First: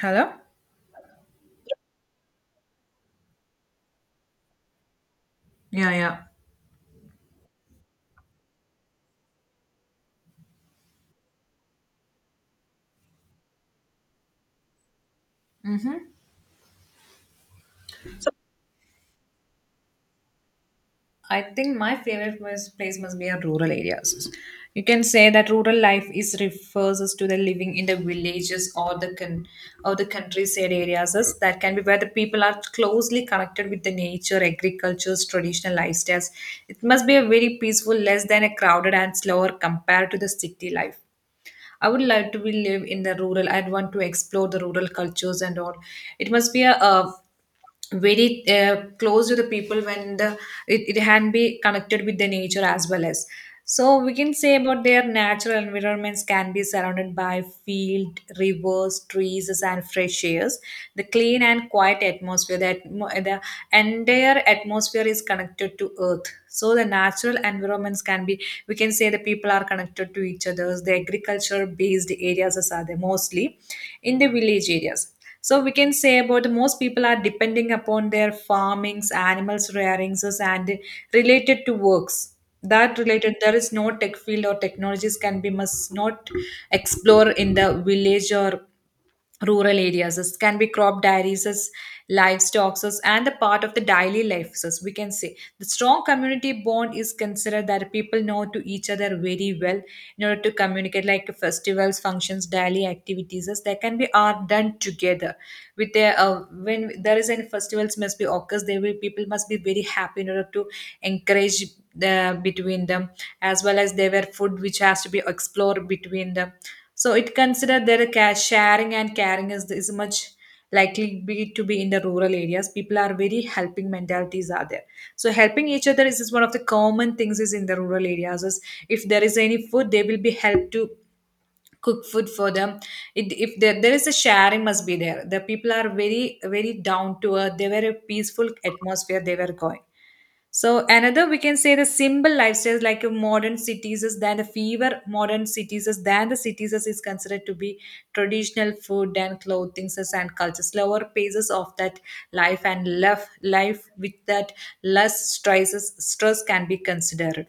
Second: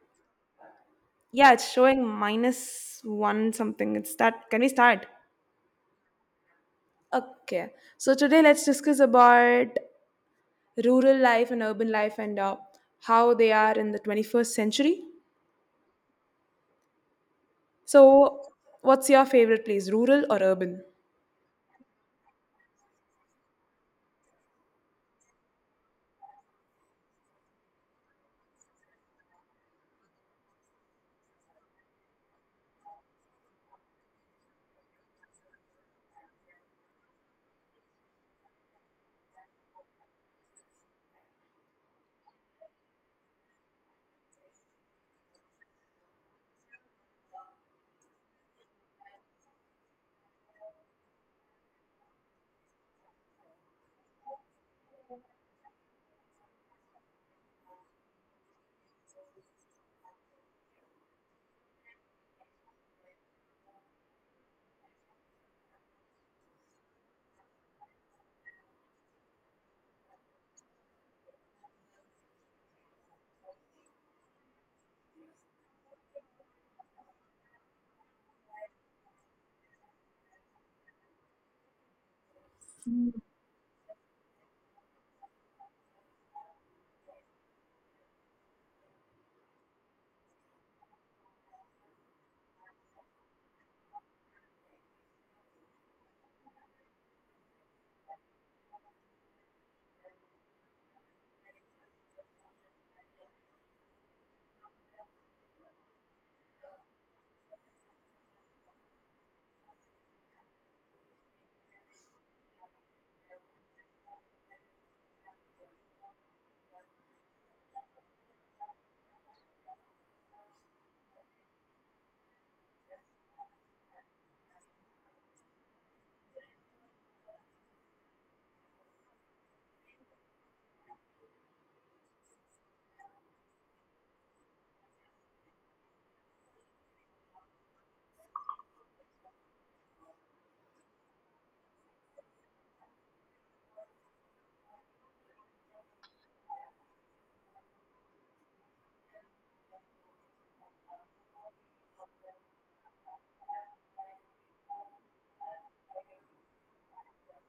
Hello? Yeah, it's showing minus one something. It's that. Can we start? Yeah, yeah. Okay, so today let's discuss about rural life and urban life and how they are in the 21st century. So, what's your favorite place, rural or urban? I think my favorite place must be a rural areas. You can say that rural life is refers us to the living in the villages or the or the countryside areas as that can be where the people are closely connected with the nature, agriculture, traditional lifestyles. It must be a very peaceful, less than a crowded and slower compared to the city life. I would like to be live in the rural. I'd want to explore the rural cultures and all. It must be very close to the people when the it can be connected with the nature as well as. So we can say about their natural environments can be surrounded by field, rivers, trees, and fresh airs. The clean and quiet atmosphere, the entire atmosphere is connected to earth. So the natural environments can be, we can say the people are connected to each other, the agriculture based areas as are there mostly in the village areas. So we can say about most people are depending upon their farmings, animals rearings and related to works, that related there is no tech field or technologies can be, must not explore in the village or rural areas, as can be crop dairies as livestock as and the part of the daily life. As we can say, the strong community bond is considered that people know to each other very well in order to communicate like festivals, functions, daily activities as they can be are done together with their when there is any festivals must be occurs, there will people must be very happy in order to encourage the between them, as well as there were food which has to be explored between them. So it considered that a sharing and caring is much likely be to be in the rural areas. People are very helping mentalities are there. So helping each other is one of the common things is in the rural areas. Is, if there is any food, they will be helped to cook food for them. If there is a sharing must be there, the people are very very down to earth, they were a peaceful atmosphere they were going. So another we can say, the simple lifestyles like a modern cities is than the fever modern cities is considered to be traditional food and clothing and culture, slower paces of that life and love life with that, less stress can be considered.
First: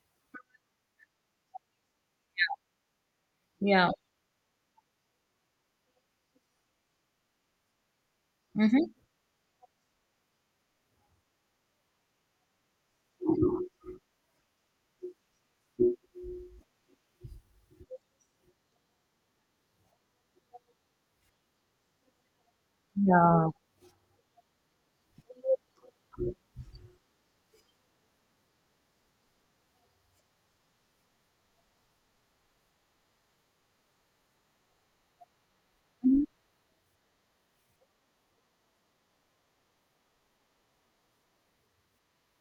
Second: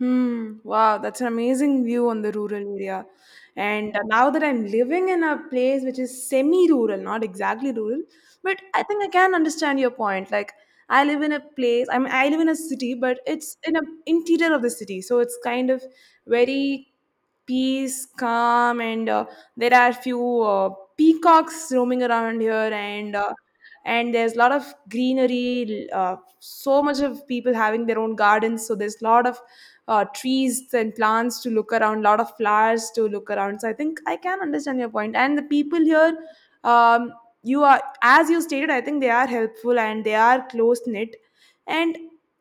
Hmm. Wow, that's an amazing view on the rural area. Yeah. And now that I'm living in a place which is semi-rural, not exactly rural, but I Mm-hmm. think I can understand your point. Like, I live in a place, I mean, I live in a city, but it's in a interior of the city, so it's kind of very peace, calm, and there are few peacocks roaming around here, and uh, Yeah. and there's a lot of greenery, so much of people having their own gardens, so there's a lot of trees and plants to look around, lot of flowers to look around. So I think I can understand your point. And the people here, um, you are as you stated, I think they are helpful and they are close knit. And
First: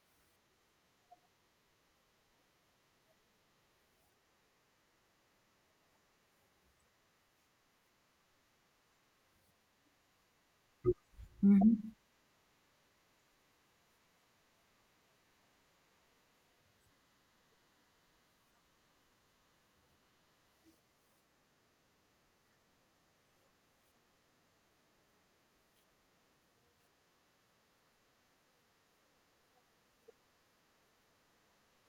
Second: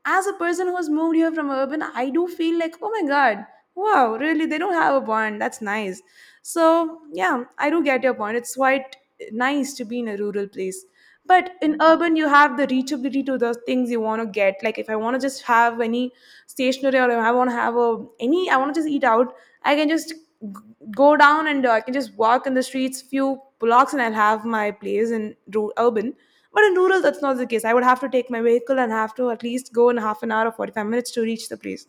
as a person who has moved here from urban, I do feel like, oh my god, wow, really, they don't have a bond. That's nice. So yeah, I do get your point. It's quite nice to be in a rural place, but in Hmm. urban you have the reachability to the things you want to get. Like, if I want to just have any stationery or if I want to have a any, I want to just eat out. I can just go down, and I can just walk in the streets few blocks and I'll have my place in urban. But in rural, that's not the case. I would have to take my vehicle and have to at least go in half an hour or 45 minutes to reach the place.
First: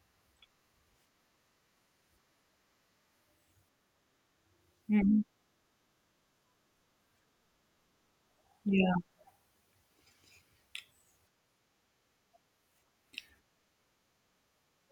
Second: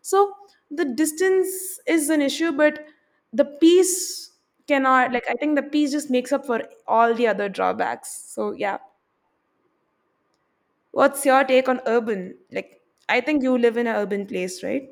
So the distance is an issue, but the peace cannot, Hmm. like, I think the peace just makes up for all the other drawbacks, so yeah. Yeah. What's your take on urban, like, I think you live in an urban place, right?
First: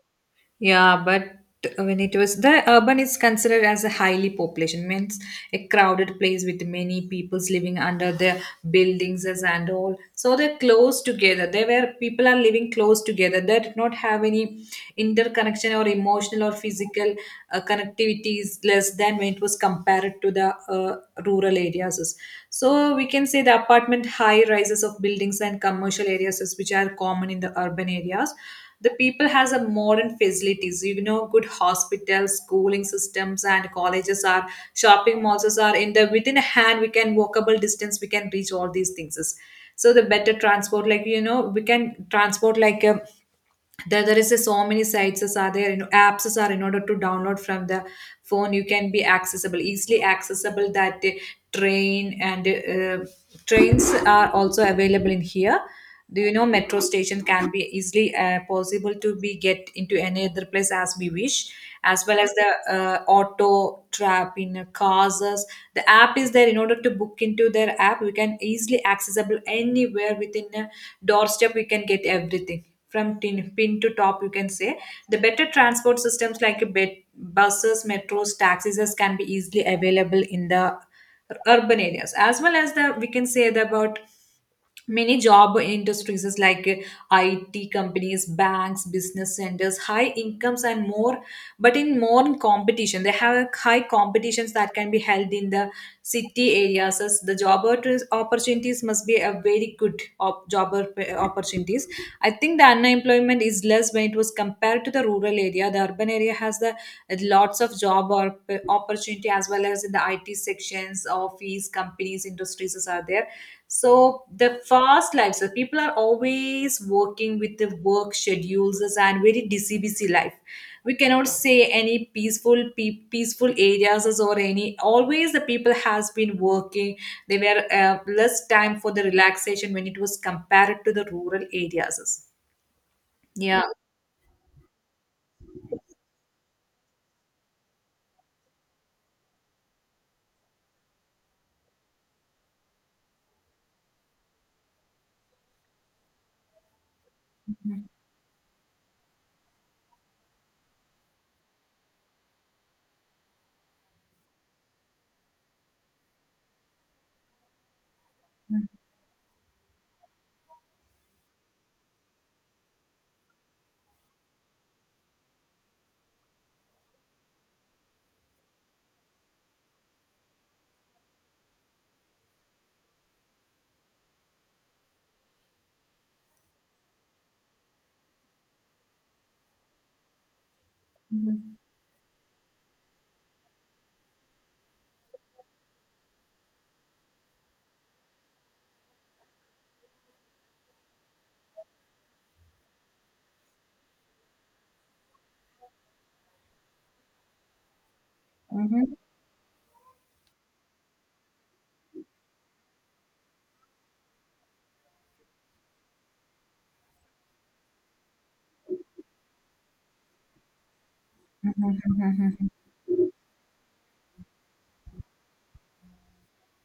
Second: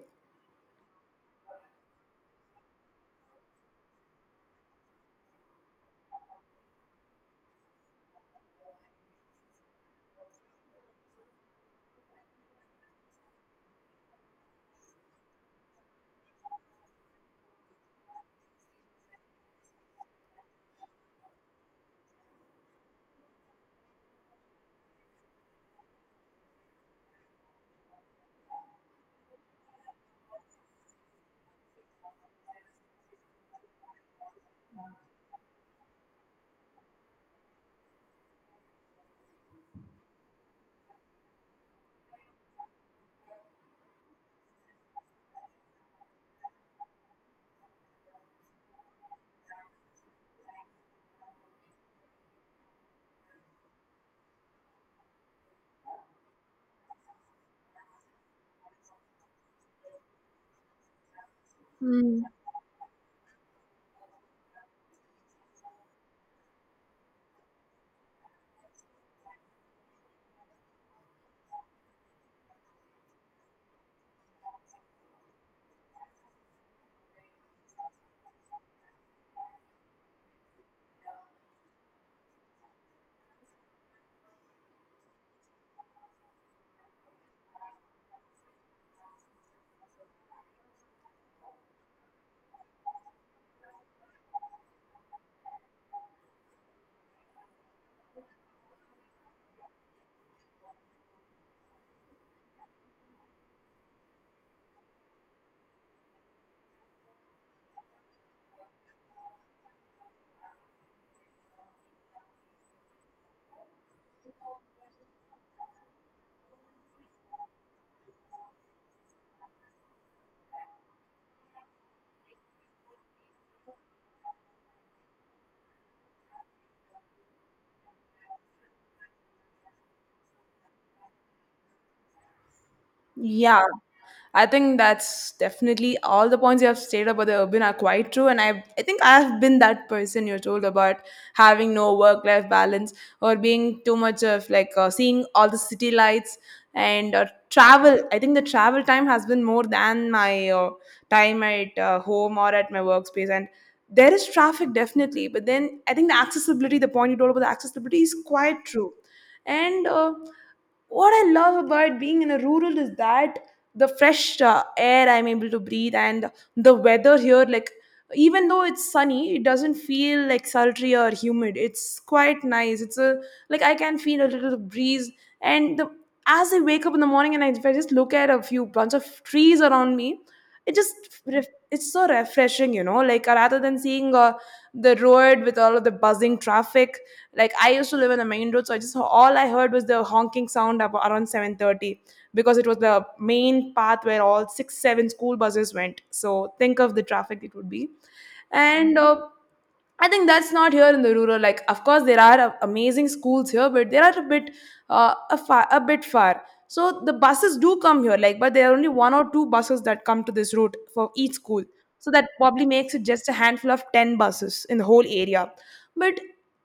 Yeah, but when it was the urban is considered as a highly population, means a crowded place with many peoples living under the buildings as and all, so they're close together, they were people are living close together, they did not have any interconnection or emotional or physical connectivity is less than when it was compared to the rural areas. So we can say the apartment, high rises of buildings and commercial areas is, which are common in the urban areas. The people has a modern facilities, you know, good hospitals, schooling systems and colleges are, shopping malls are in the within a hand, we can walkable distance we can reach all these things. So the better transport, like you know, we can transport like, there is a so many sites as are there, you know, apps as are in order to download from the phone, you can be accessible, easily accessible that, train and trains are also available in here. Do you know metro station can be easily, possible to be get into any other place as we wish. As well Hmm. as the auto trap in the app is there in order to book into their app we can easily accessible anywhere within a doorstep we can get everything from tin, pin to top, you can say. The better transport systems like buses, metros, taxis can be easily available in the urban areas, as well as the we can say the, about many job industries is like IT companies, banks, business centers, high incomes and more, but in more competition. They have a high competitions that can be held in the city areas. As the job opportunities must be a very good opportunities. I think the unemployment is less when it was compared to the rural area. The urban area has the lots of job or opportunity, as well as in the IT sections, office, companies, industries are there. So the fast life, so people are always working with the work schedules and very busy life. We cannot say any peaceful, peaceful areas or any. Always the people has been working. They were less time for the relaxation when it was compared to the rural areas. Yeah, Yeah. I think that's definitely all the points you have stated about the urban are quite true. And I think I have been that person you told about having no work life balance, or being too much of like seeing all the city lights and Mhm. travel. I think the travel time has been more than my time at home or at my workspace. And there is traffic definitely, but then I think the accessibility, the point you told about the accessibility is quite true. And what I love about being in a rural is that the fresh air I'm able to breathe, and the weather here, like, even though it's sunny, it doesn't feel like sultry or humid. It's quite nice. It's a like I can feel a little breeze, and the as I wake up in the morning and if I just look at a few bunch of trees around me, it just ref- Mhm. it's so refreshing. Like, rather than seeing the road with all of the buzzing traffic, like I used to live on the main road, so I just all I heard was the honking sound around 7:30, because it was the main path where all six seven school buses went. So think of the traffic it would be, Mhm. and. I think that's not here in the rural. Like, of course, there are amazing schools here, but they are a bit far. So the buses do come here, like, but there are only one or two buses that come to this route for each school. Mhm. So that Mhm. probably makes it just a handful of 10 buses in the whole area. But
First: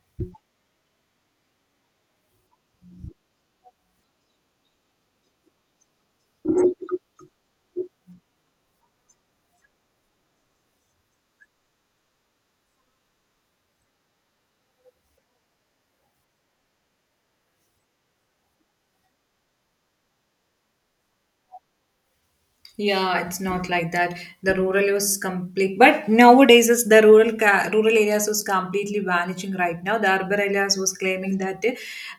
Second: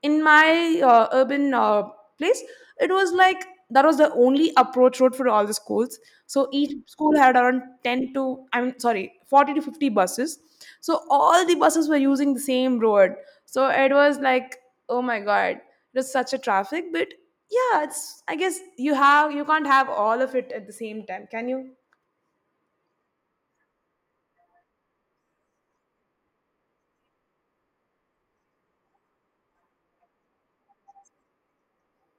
in my urban place, it was like that was the only approach road for all the schools. So each school had around 10 to, I'm sorry, 40 to 50 buses. So all the buses were using the same road. So it was like, oh my god, it was such a traffic. But yeah, it's I guess you can't have all of it at the same time, can you? Yeah, it's not like that. The rural was complete, but nowadays is the rural areas was completely vanishing right now. The urban areas was claiming that,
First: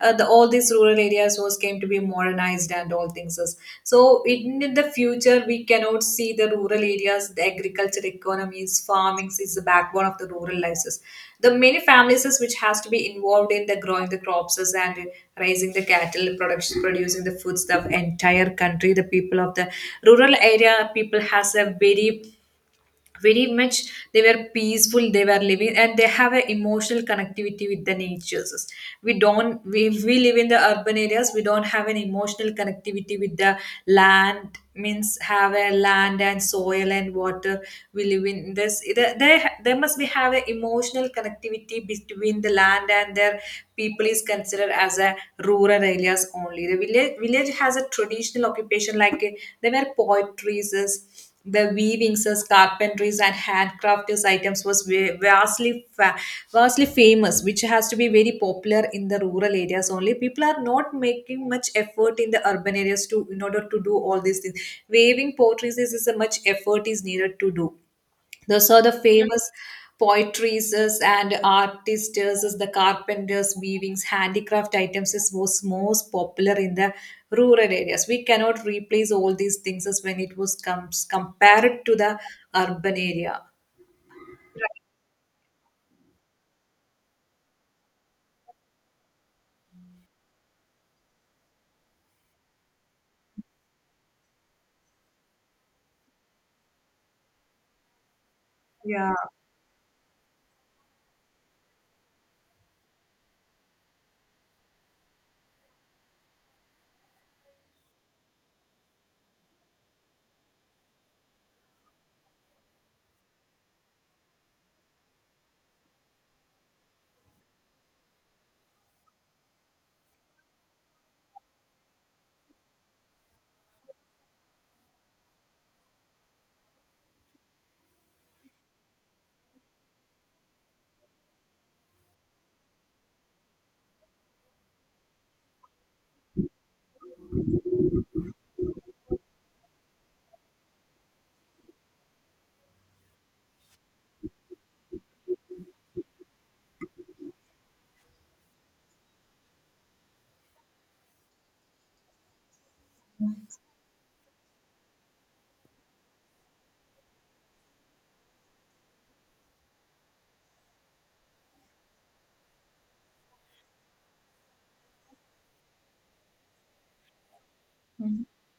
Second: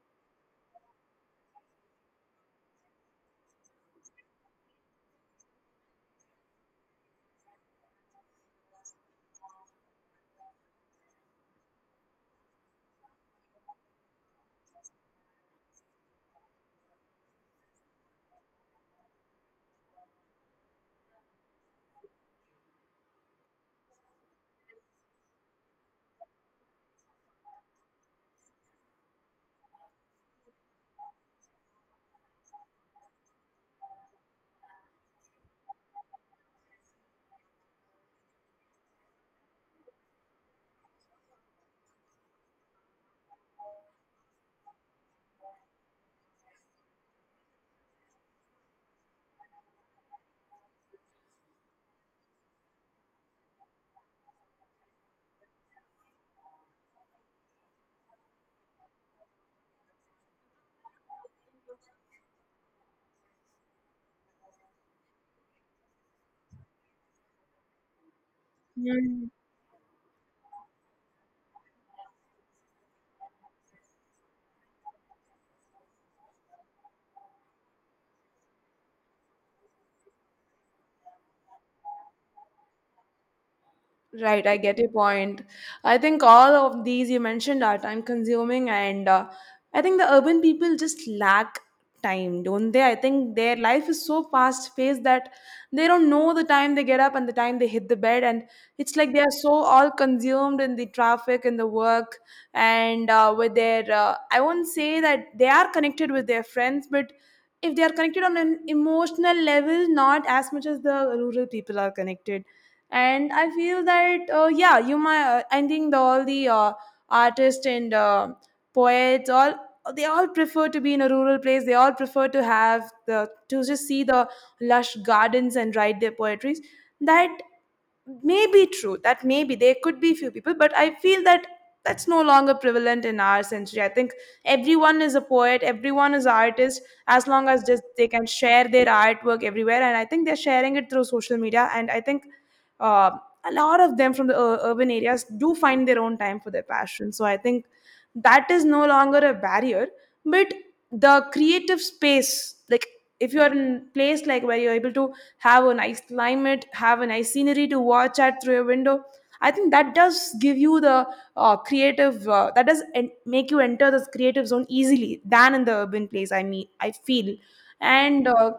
the all these rural areas was came to be modernized and all things is. So in the future we cannot see the rural areas, the agriculture economies, farming is the backbone of the rural lives. The many families is which has to be involved in the growing the crops is and raising the cattle, production, producing the foods, the entire country, the people of the rural area, people has a very very much, they were peaceful they were living and they have an emotional connectivity with the natures. We don't we, we live in the urban areas, we don't have an emotional connectivity with the land, means have a land and soil and water, we live in this. They must be have an emotional connectivity between the land and their people, is considered as a rural areas only. The village has a traditional occupation like, they were poetries, the weavings, as carpentries, and handcrafted items was ve- vastly fa- vastly famous, which has to be very popular in the rural areas only. People are not making much effort in the urban areas to, in order to do all these things. Weaving potteries is a much effort is needed to do, those are the Yeah. famous poetries and artists is, the carpenters, weavings, handicraft items is was most popular in the rural areas, we cannot replace all these things as when it was comes compared to the urban area. Right, I get your point. I think all of these you mentioned are time consuming, and I think the urban people just lack time, don't they? I think their life is so fast paced that they don't know the time they get up and the time they hit the bed, and it's like Yeah. they are so all consumed in the traffic and the work, and with their I won't say that they are connected with their friends, but if they are connected on an emotional level, not as much as the rural people are connected. And I feel that yeah, you might, I think all the artists and poets all, they all prefer to be in a rural place. They all prefer to have the to just see the lush gardens and write their poetries. That may be true. That may be there could be few people, but I feel that that's no longer prevalent in our century. I think everyone is a poet, everyone is an artist, as long as just they can share their artwork everywhere. And I think they're sharing it through social media. And I think uh, a lot of them from the urban areas do find their own time for their passion. So I think that is no longer a barrier. But the creative space, like, if you're in a place like where you're able to have a nice climate, have a nice scenery to watch at through your window, I think that does give you the creative, that does make you enter this creative zone easily than in the urban place, I mean, I feel. And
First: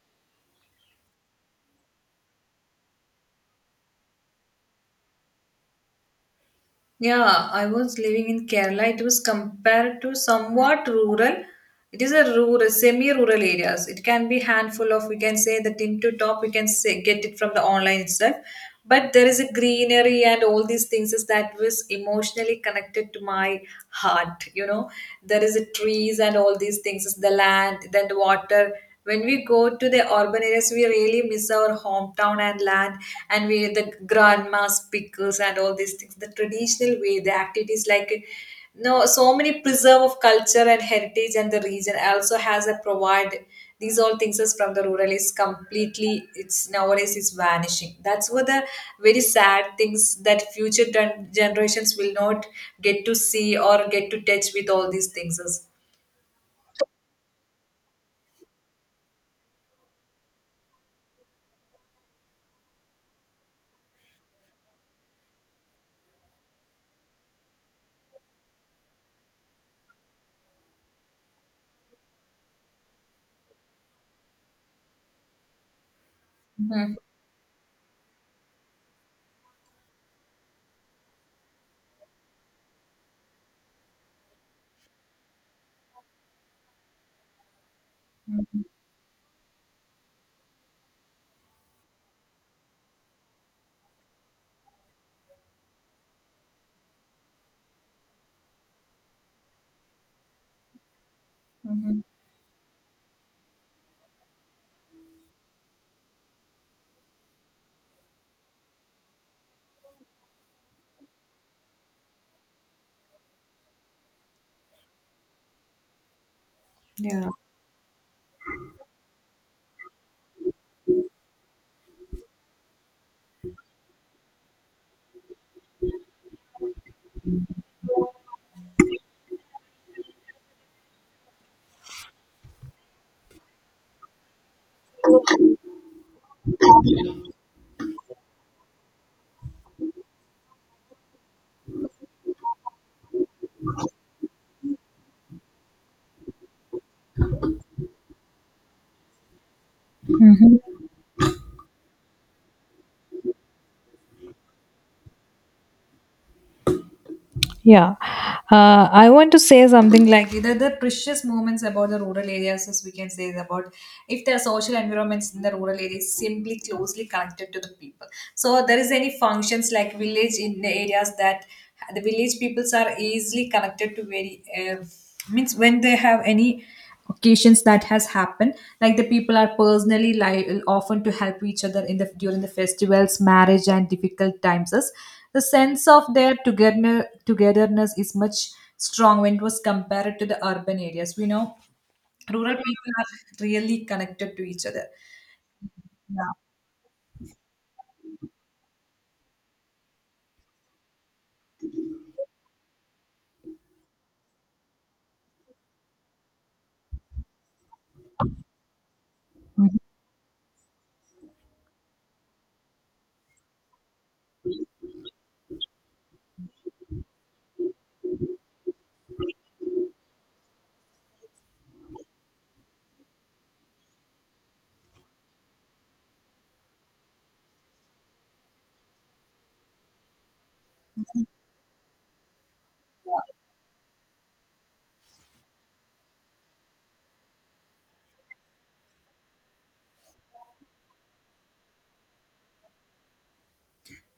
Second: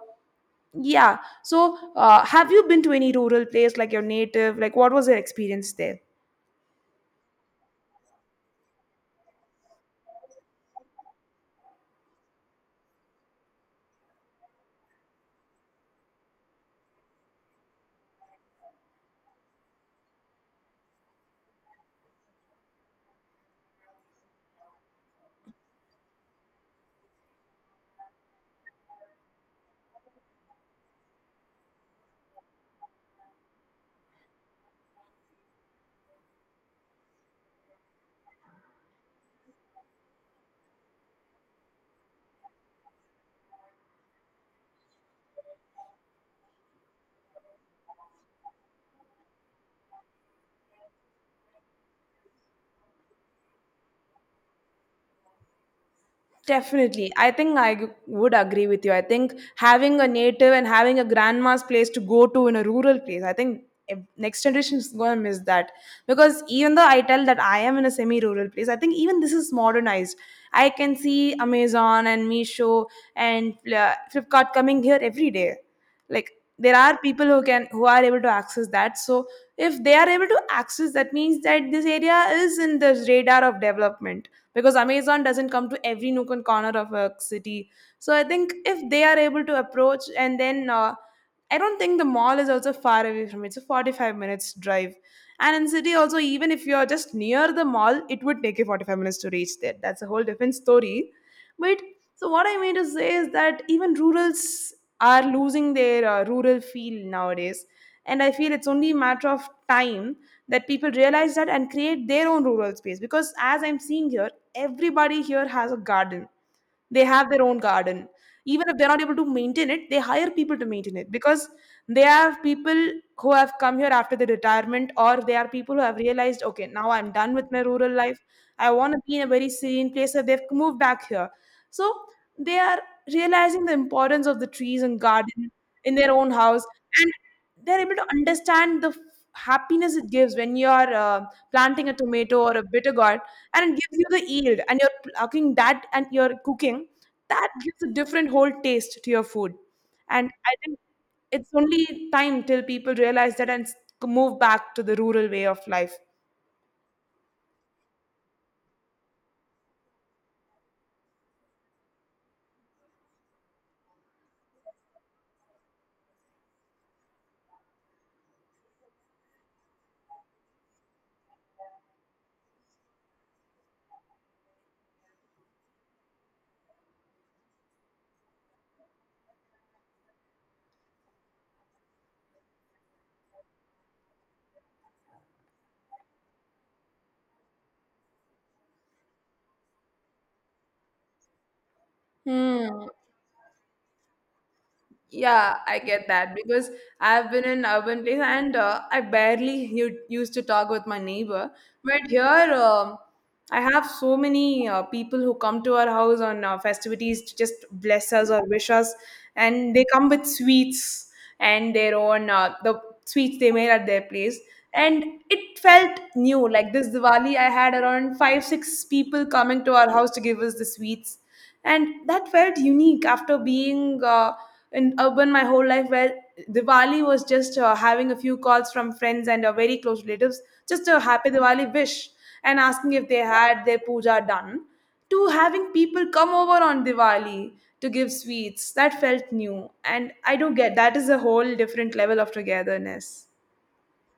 yeah. So, have you been to any rural place like your native? Like, what was your experience there? Yeah, I was living in Kerala. It was compared to somewhat rural. It is a rural, semi-rural areas. It can be handful of, we can say the tin to top, we can say, get it from the online itself. But there is a greenery and all these things is that was emotionally connected to my heart. You know, there is a trees and all these things is the land, then the water, when we go to the urban areas we really miss our hometown and land and we the grandma's pickles and all these things, the traditional way, the activities like no so many preserve of culture and heritage and the region also has a provide these all things is from the rural is completely, it's nowadays is vanishing, that's what the very sad things, that future generations will not get to see or get to touch with all these things is. Definitely. I think I would agree with you. I think having a native and having a grandma's place to go to in a rural place, I think next generation is going to miss that. Because even though I tell that I am in a semi rural place, I think even this is modernized. I can see Amazon and Meesho and Flipkart coming here every day. Like, there are Mhm. people who are able to access that. So if they are able to access, that means that this area is in the radar of development, because Amazon doesn't come to every nook and corner of a city. So I think if they are able to approach, and then I don't think the mall is also far away from it. It's a 45 minutes drive. And in city also, even if you're just near the mall, it would take you 45 minutes to reach there. That's a whole different story. But Mhm. so what I mean to say is that even rurals are losing their rural feel nowadays. And I feel it's only a matter of time that people realize that and create their own rural space. Because as I'm seeing here, everybody here has a garden. They have Yeah. their own garden. Even if they're not able to maintain it, they hire people to maintain it, because they have people who have come here after the retirement, or they are people who have realized, okay, now I'm done with my rural life. I want to be in a very serene place. So they've moved back here. So they are realizing the importance of the trees and garden in their own house. And they're able to understand the happiness it gives when you're uh, planting a tomato or a bitter gourd, and it gives you the yield and you're plucking that and you're cooking. That gives a different whole taste to your food. And I think it's only time till people realize that and move back to the rural way of life. Yeah, I want to say something like the precious moments about the rural areas, as we can say, is about, if the social environments in the rural areas simply closely connected to the people. So there is any functions like village in the areas that the village peoples are easily connected to very, means when they have any occasions that has happened, like the people are personally often to help each other in the during the festivals, marriage and difficult times. Thus, the sense of their togetherness is much strong when it was compared to the urban areas we know rural Hmm. people are really connected to each other. Yeah, I get Yeah. that because I've been in urban place and I barely used to talk with my neighbor. But here, I have so many people who come to our house on festivities to just bless us or wish us, and they come with sweets and the sweets they made at their place. And it felt new. Like this Diwali, I had around five, six people coming to our house to give us the sweets, and that felt unique after being. In urban my whole life where Diwali was just having a few calls from friends and very close relatives, just a happy Diwali wish and asking if they had their puja done, to having people come over on Diwali to give sweets. That felt new. And I do get that is a whole different level of togetherness.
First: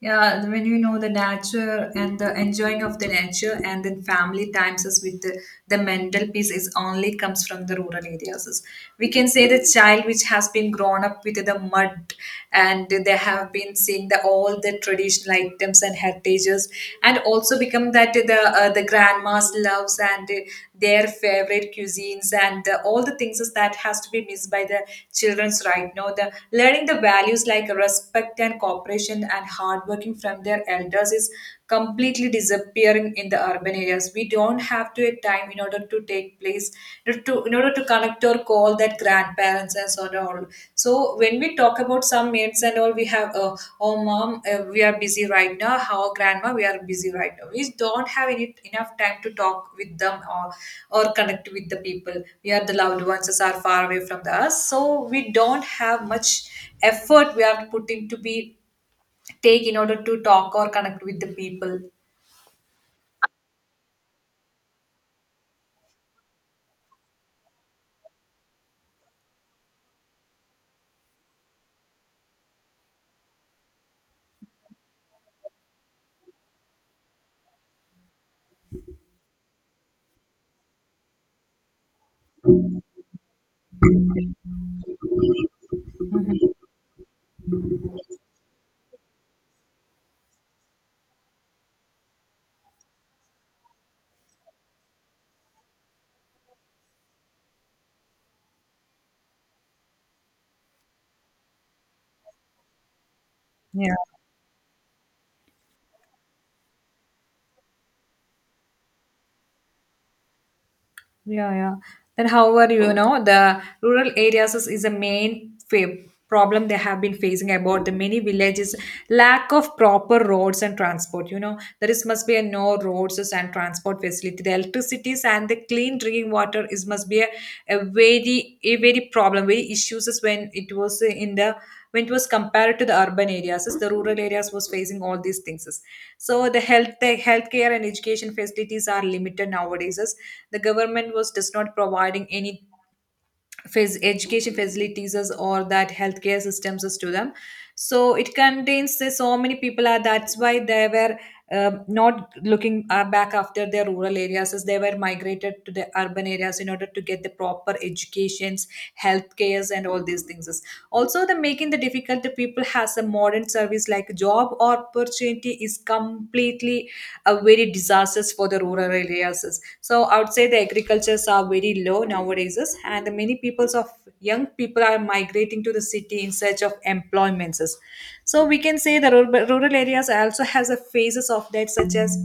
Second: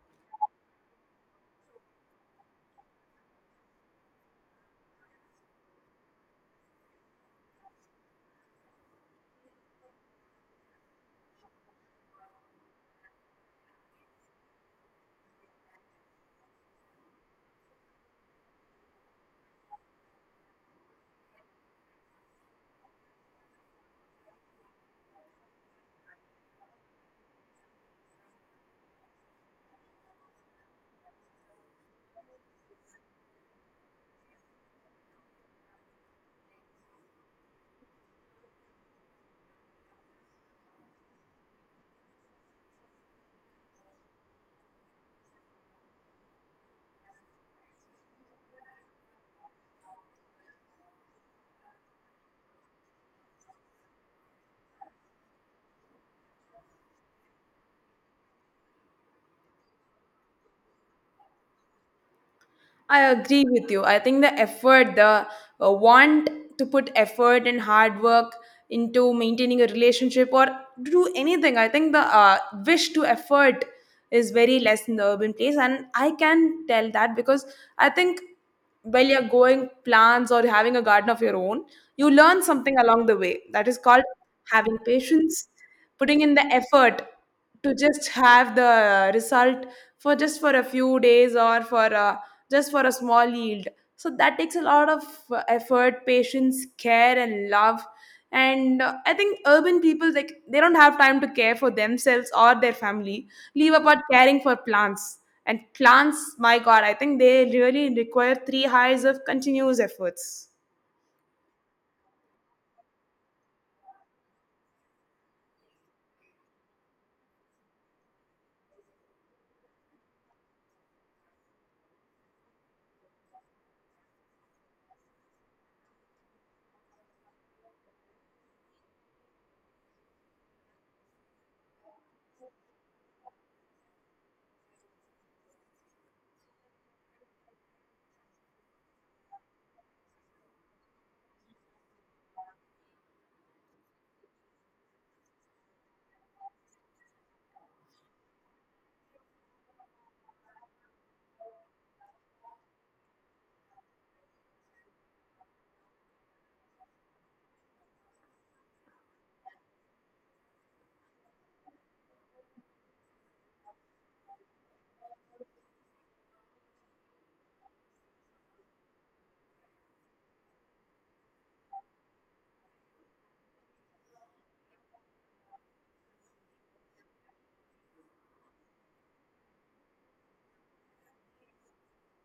Yeah, when you know the nature and the enjoying of the nature and then family times is with the mental peace is only comes from the rural areas. We can say the child which has been grown up with the mud and they have been seeing the all the traditional items and heritages and also become that the grandma's loves and their favorite cuisines and, all the things is that has to be missed by the childrens right now, the learning the values like respect and cooperation and hard working from their elders is completely disappearing in the urban areas, we don't have to a time in order to take place in order to, connect or call that grandparents and so on. And all. So when we talk about some mates and all, we have oh mom, we are busy right now. How grandma, we are busy right now. We don't have any enough time to talk with them or connect with the people. We are the loved ones that are far away from the us, so we don't have much effort we are putting to be take in order to talk or connect with the people. I agree with you. I think the effort, the want to put effort and hard work into maintaining a relationship or to do anything, I think the wish to effort is very less in the urban place. And I can tell that because I think while you're going plants or having a garden of your own, you learn something along the way. That is called having patience, putting in the effort to just have the result for just for a few days or just for a small yield. So that takes a lot of effort, patience, care, and love and I think urban people like they don't have time to care for themselves or their family, leave Yeah. apart caring for plants. And plants, my god, I think they really require three highs of continuous efforts. Yeah, yeah. Then, however, the rural areas is a main problem they have been facing about the many villages lack of proper roads and transport. You know, there is must be a no roads and transport facility. The electricities and the clean drinking water is must be a very problem, very issues is when it was in the when it was compared to the urban areas as the rural areas was facing all these things as. So the health the healthcare and education facilities are limited nowadays as the government was just not providing any education facilities as or that healthcare systems as to them. So it contains so many people are that's why they were not looking back after their rural areas as they were migrated to the urban areas in order to get the proper educations, health cares and all these things. Also, the making the difficult people has a modern service like job opportunity is completely a very disastrous for the rural areas. So I would say the agricultures are very low nowadays, and the many peoples of young people are migrating to the city in search of employments. So we can say the rural areas also has a phases of that such as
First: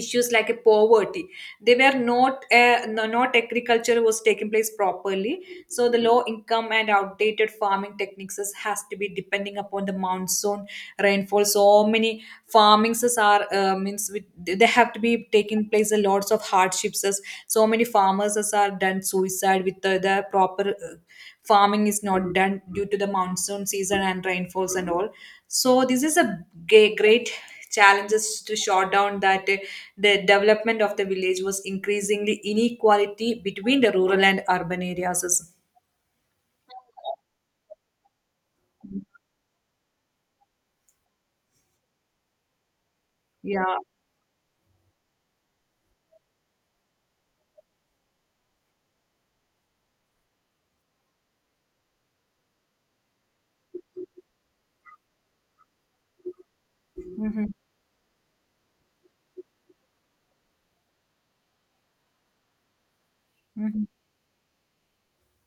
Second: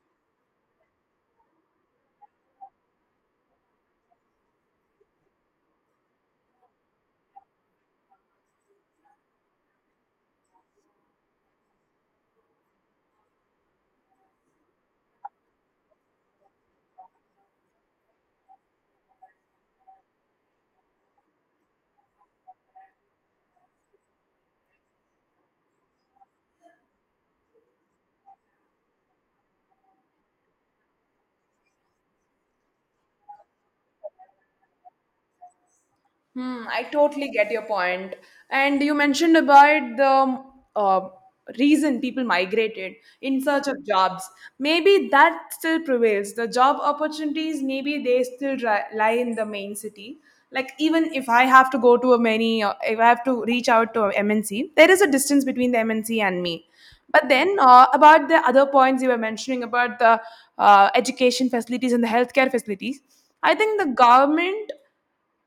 issues like a poverty. They were not not agriculture was taking place properly, so the low income and outdated farming techniques is- has to be depending upon the monsoon rainfall. So many farmings is are means with, they have to be taking place a lots of hardships as. So many farmers as are done suicide with the proper farming is not done due to the monsoon season and rainfalls and all. So this is a great challenges to short down that the development of the village was increasingly inequality between the rural and urban areas. Hmm, I totally get your point. And you mentioned about the uh, reason people migrated in search Yeah. of jobs. Maybe that still prevails. The job opportunities, maybe they lie in the main city. Like even if I have to go to a many, if I have to reach out to a MNC, there is a distance between the MNC and me. But Hmm. then about the other points you were mentioning about the education facilities and the healthcare facilities, I think Hmm. the government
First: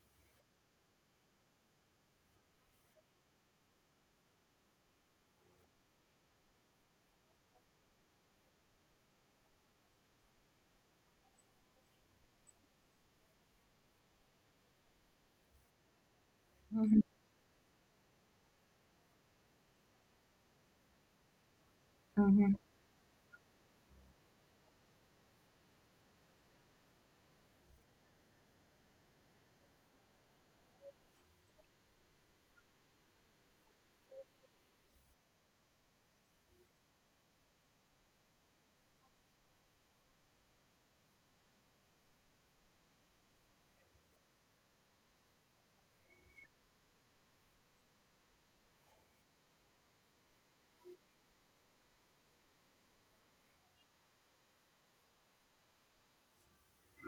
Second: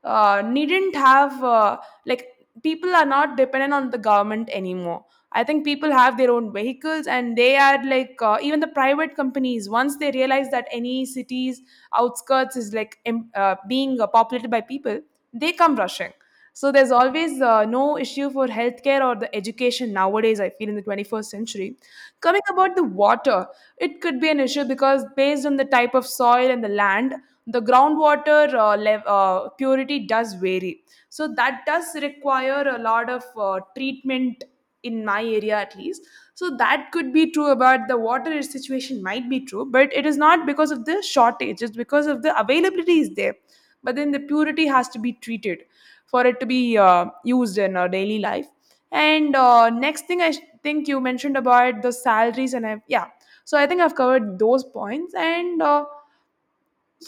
needn't have like people are not dependent on the government anymore. I think people have their own vehicles and they are like, even the private companies, once they realize that any city's outskirts is like being populated by people, they come rushing. So there's Hmm. always no issue for healthcare or the education nowadays, I feel, in the 21st century. Coming Hmm. about the water, it could be an issue because based on the type of soil and the land, the groundwater purity does vary. So that does require a lot of treatment in my area at least. So that could be true about the water situation might be true, but it is not because of the shortage, it's because of the availability is there. But then the purity has to be treated for it to be used in our daily life. And uh, next thing I think you mentioned about the salaries and I, yeah. So I think I've covered those points. And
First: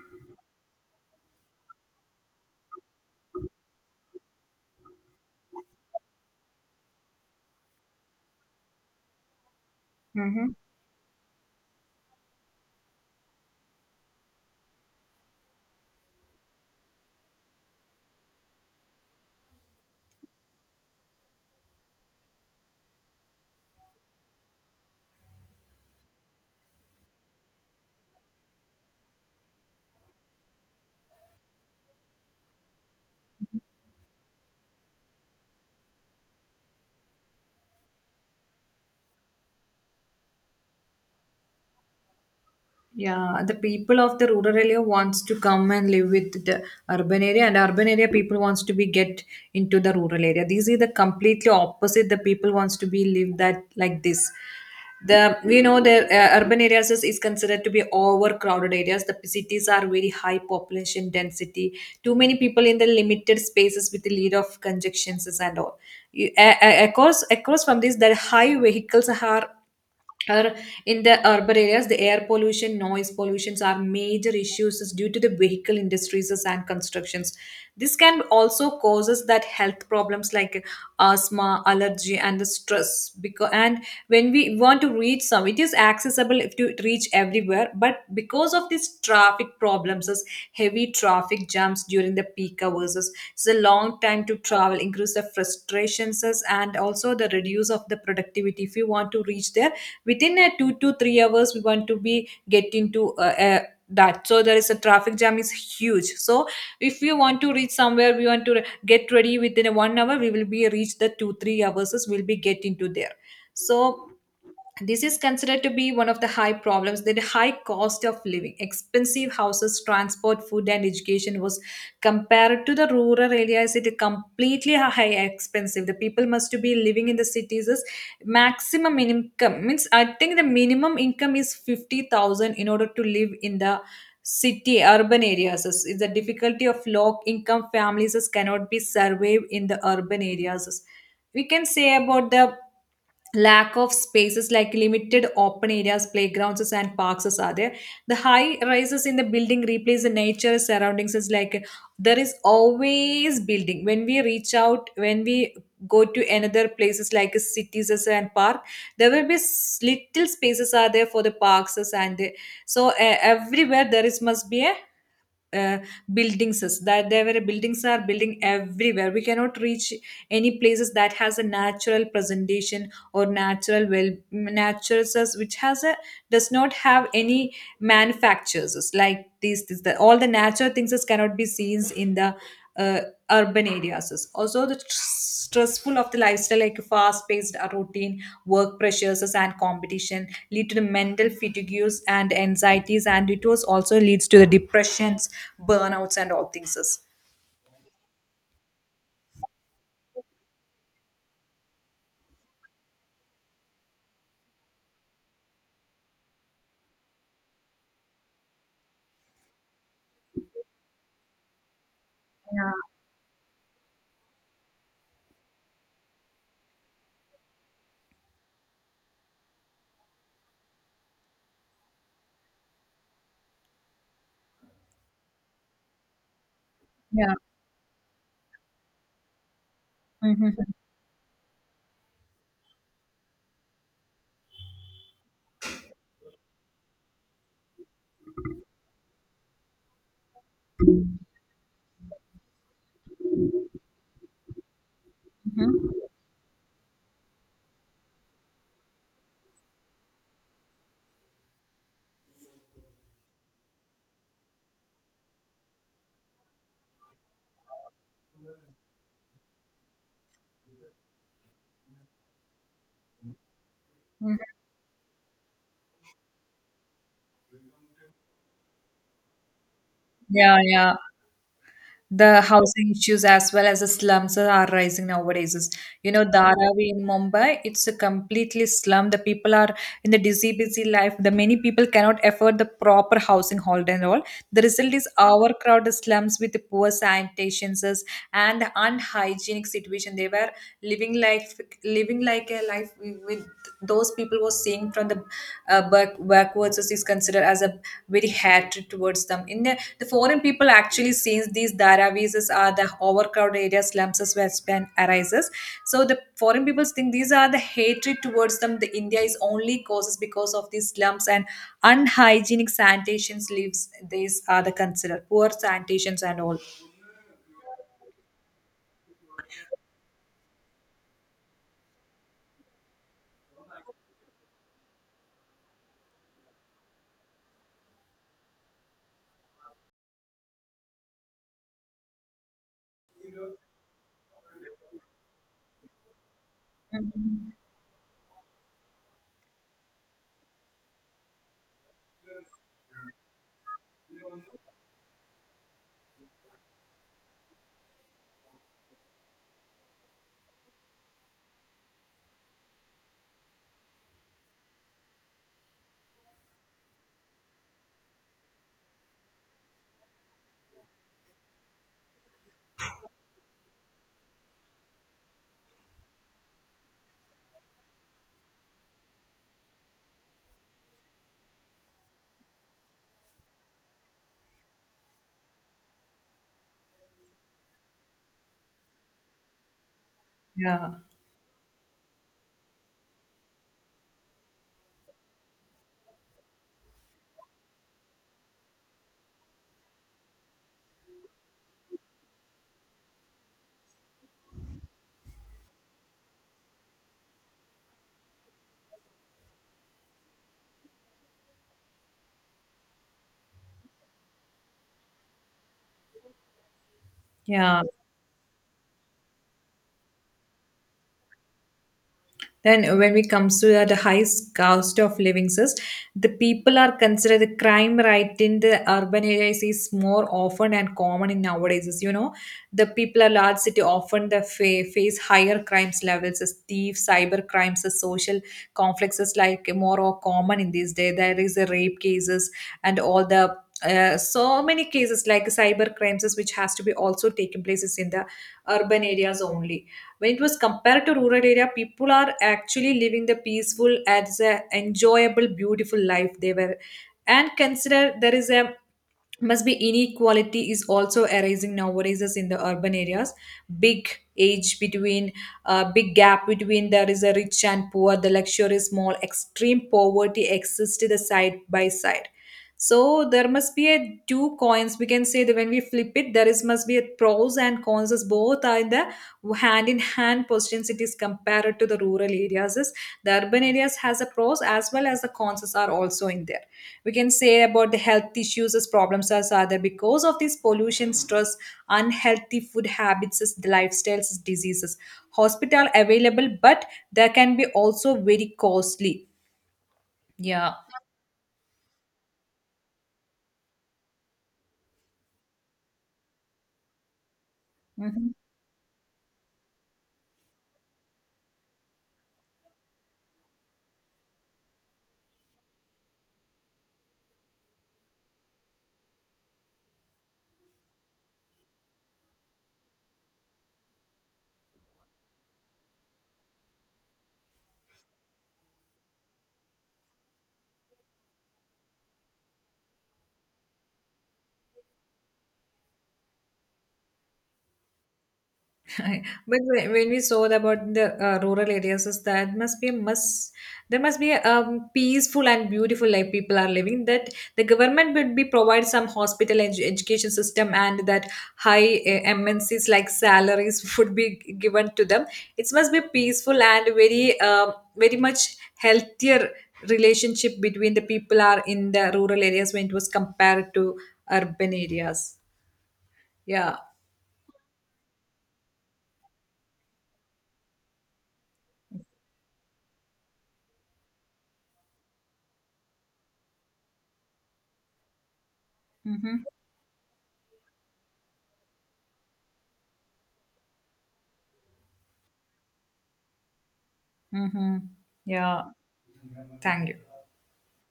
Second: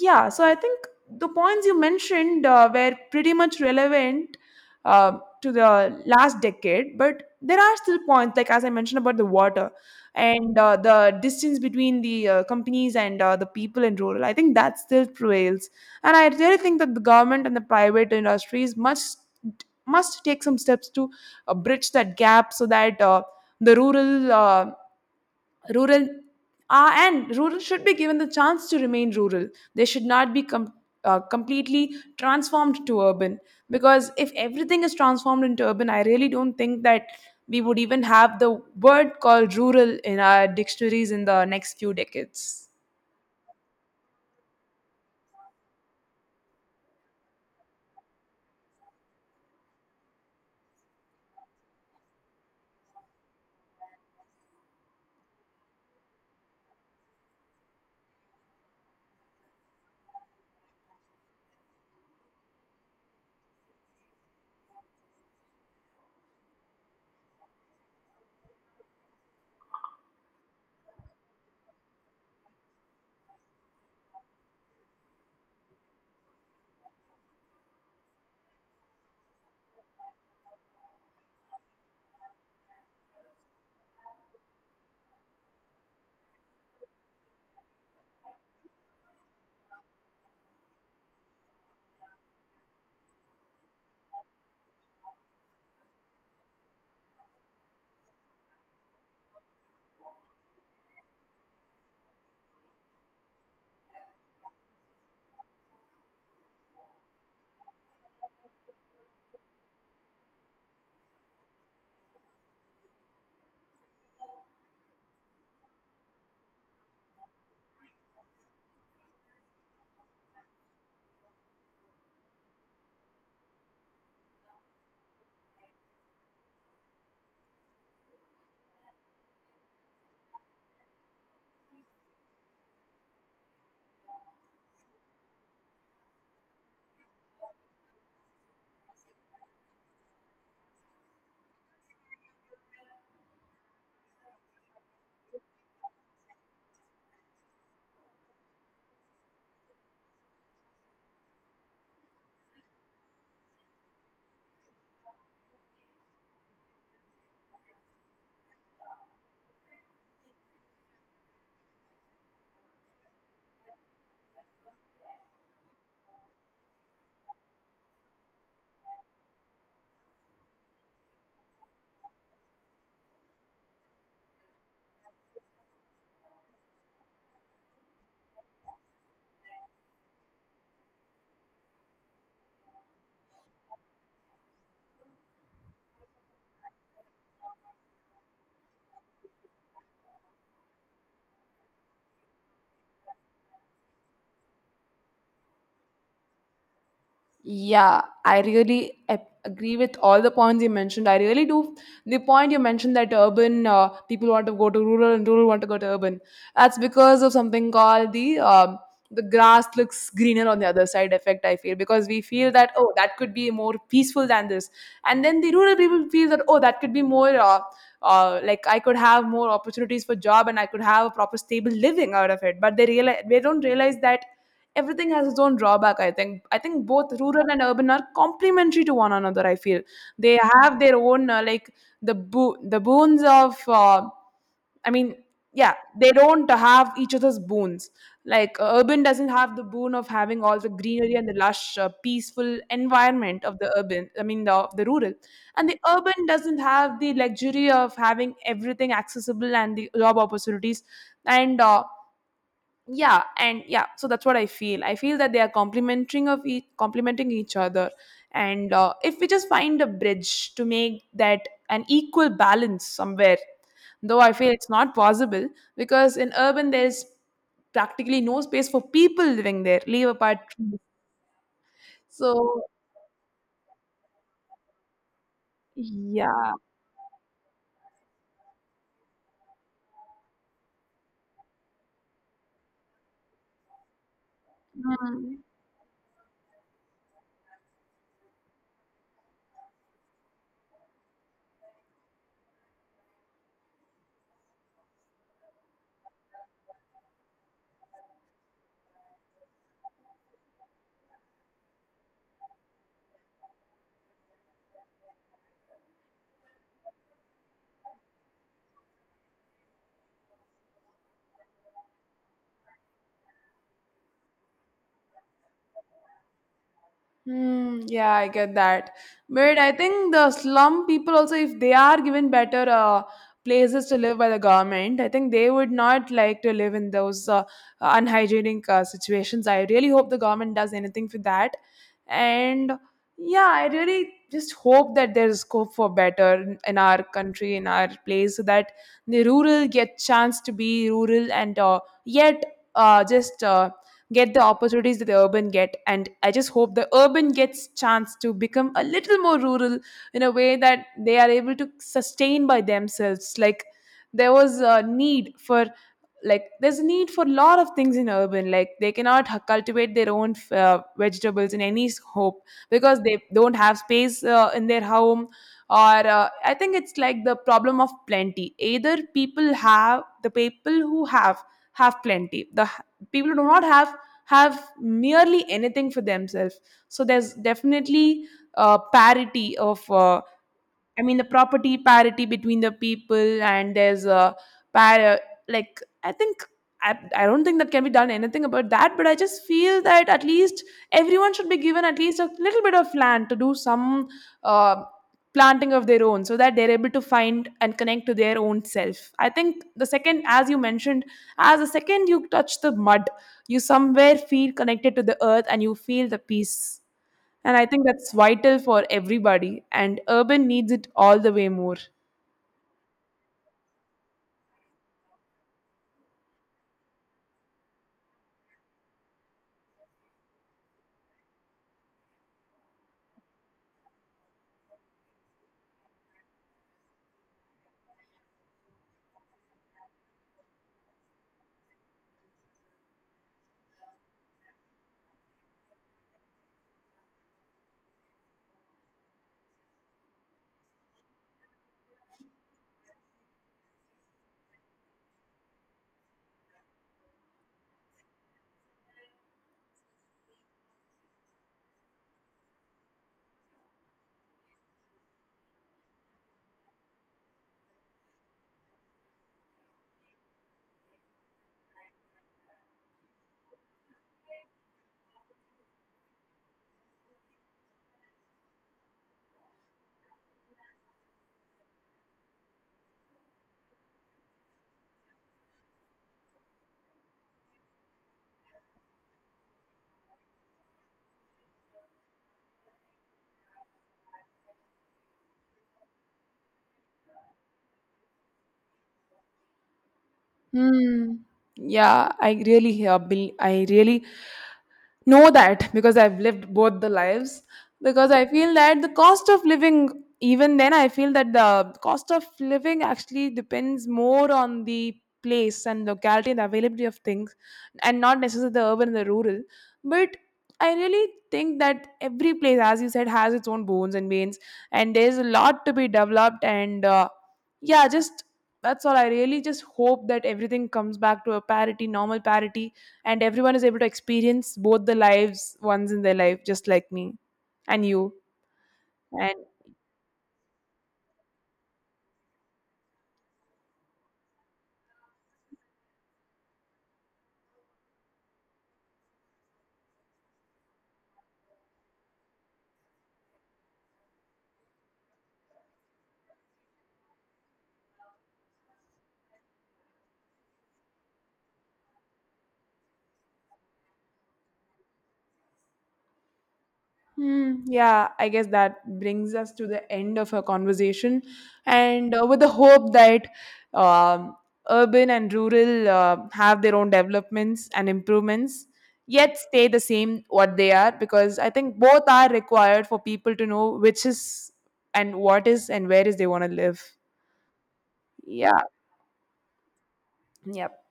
yeah, so I think the points you mentioned were pretty much relevant to the last decade, but there are still points, like as I mentioned about the water, Hmm. and the distance between the companies and the people in rural. I think that still prevails, and I really think that the government and the private industries must take some steps to bridge that gap so that uh, the rural uh, rural uh, and rural should be given the chance to remain rural. They should not be completely transformed to urban, because if everything is transformed into urban, I really don't think that we would even have the word called rural in our dictionaries in the next few decades. Yeah, the people of the rural area wants to come and live with the urban area, and urban area people wants to be get into the rural area. These is the completely opposite. The people wants to be live that like this. The we know the urban areas is considered to be overcrowded areas. The cities are very high population density. Too many people in the limited spaces with the lead of congestions and all. Across across from this, the high vehicles are or in the urban areas the air pollution noise pollutions are major issues is due to the vehicle industries and constructions. This can also causes that health problems like asthma allergy and the stress because and when we want to reach some it is accessible if to reach everywhere but because of these traffic problems is heavy traffic jams during the peak hours is it's a long time to travel increase the frustrations is and also the reduce of the productivity if you want to reach there within a 2 to 3 hours we want to be get into that so there is a traffic jam is huge. So if we want to reach somewhere we want to get ready within a 1 hour we will be reach the 2 3 hours we'll be get into there. So this is considered to be one of the high problems that the high cost of living expensive houses transport food and education was compared to the rural areas it is completely high expensive the people must to be living in the cities is maximum income means I think the minimum income is 50,000 in order to live in the city urban areas is the difficulty of low income families is cannot be surveyed in the urban areas. We can say about the lack of spaces like limited open areas playgrounds and parks are there. The high rises in the building replace the nature surroundings is like there is always building when we reach out when we go to another places like cities as and park there will be little spaces are there for the parks as and so everywhere there is must be a uh, buildings is that there were buildings are building everywhere we cannot reach any places that has a natural presentation or natural well natures as- which has a does not have any manufactures like these all the natural things is cannot be seen in the uh, urban areas is also the stressful of the lifestyle like fast-paced routine work pressures and competition lead to the mental fatigues and anxieties and it was also leads to the depressions burnouts and all things is. Yeah, I really agree with all the points you mentioned. I really do. The point you mentioned that urban people want to go to rural and rural want to go to urban. That's because of something called the grass looks greener on the other side effect. I feel because we feel that, oh, that could be more peaceful than this, and then the rural people feel that, oh, that could be more. Like I could have more opportunities for job and I could have a proper stable living out of it, but they realize they don't realize that everything has its own drawback. I think both Yeah. rural and urban are complementary to one another, I feel. They Hmm. have their own the boons of i mean yeah, they don't have each other's boons. Like urban doesn't have the boon of having all the greenery and the lush peaceful environment of the urban I mean the, of the rural, and the urban doesn't have the luxury of having everything accessible and the job opportunities. And uh, yeah and yeah so that's what I feel. I feel that they are complementing each other. And if we just find a bridge to make that an equal balance somewhere, though I feel it's not possible because in urban there's practically no space for people living there, leave apart Yeah, trees. yeah. The So housing issues as well as the slums are rising nowadays is you know yeah. Dharavi in Mumbai it's a completely slum the people are in the busy life the many people cannot afford the proper housing hold and all the result is Mm. overcrowded slums with the poor sanitations and unhygienic situation they were living like a life with those people was seeing from the backwards is considered as a very hatred towards them in the foreign people actually sees these dharavis are the overcrowded areas slums as where span arises. So the foreign people think these are the hatred towards them the India is only causes because of these slums and unhygienic sanitations lives these are the considered poor sanitations and all. Hmm. Yeah, I get that. But I think the slum people also, if they are given better places to live by the government, I think they would not like to live in those unhygienic situations. I really hope the government does anything for that. And yeah, I really just hope that there is scope for better in our Mhm. country, in our place, so that the rural get chance to be rural and yet just get the opportunities that the urban get. And I just hope the urban gets chance to become a little more rural, in a way that they are able to sustain by themselves. Like there was a need for like there's a need for a lot of things in urban. Like they cannot cultivate their own vegetables in any hope because they don't have space in their home. Or I think it's like the problem of plenty. Either people have the people who have plenty. The people who do not have, have merely anything for themselves. So there's definitely parity of Yeah. I mean, the property parity between the people, and there's a par- uh, I think, I don't think that can be done anything about that, but I just feel that at least everyone should be given at least a little bit of land to do some uh, planting of their own, so that they're able to find and connect to their own self. I think the second, as you mentioned, as the second you touch the mud, you somewhere feel connected to the earth and you feel the peace. And I Yeah. think that's vital for everybody, and urban needs it all the way more. Then, when it comes to the high cost of living, is the people are considered the crime rate in the urban areas is more often and common in nowadays. Is, you know, the people are large city often the face higher crimes levels as thieves, cyber crimes, as social conflicts is like more or common in these days. There is a rape cases and all the so many cases like cyber crimes is which has to be also taken places in the urban areas only when it was compared to rural area people are actually living the peaceful as a enjoyable beautiful life they were and consider there is a must be inequality is also arising nowadays as in the urban areas big age between big gap between there is a rich and poor the luxurious small extreme poverty exists to the side by side. So there must be a two coins we can say that when we flip it there is must be a pros and cons as both are in the hand in hand positions it is compared to the rural areas is the urban areas has a pros as well as the cons are also in there. We can say about the health issues as problems as other because of this pollution stress unhealthy food habits as the lifestyles as diseases hospital available but they can be also very costly. Yeah. Hmm. Yeah, I really help. I really know that because I've lived both the lives. Because I Mhm. feel that the cost of living, even then, I feel that the cost of living actually depends more on the place and locality and the availability of things, and not necessarily the urban and the rural. But I really think that every place, as you said, has its own bones and veins, and there's a lot to be developed. And yeah, just that's all. I really just hope that everything comes back to a parity, normal parity, and everyone is able to experience both the lives once in their life just like me and you. And But when we saw about the rural areas, is that must be a must. There must be a peaceful and beautiful life people are living. That the government would be provide some hospital education system and that high MNCs like salaries would be given to them. It must be peaceful and very very much healthier relationship between the people are in the rural areas when it was compared to urban areas. Yeah. hmm, yeah, I guess that brings us to the end of our conversation and with the hope that um, urban and rural have their own developments and improvements, yet Mm-hmm. stay the same what they are, because I think both are required for people to know which is and what is and where is they want to live. Mm-hmm. Yeah. Yeah. Thank you. Yep.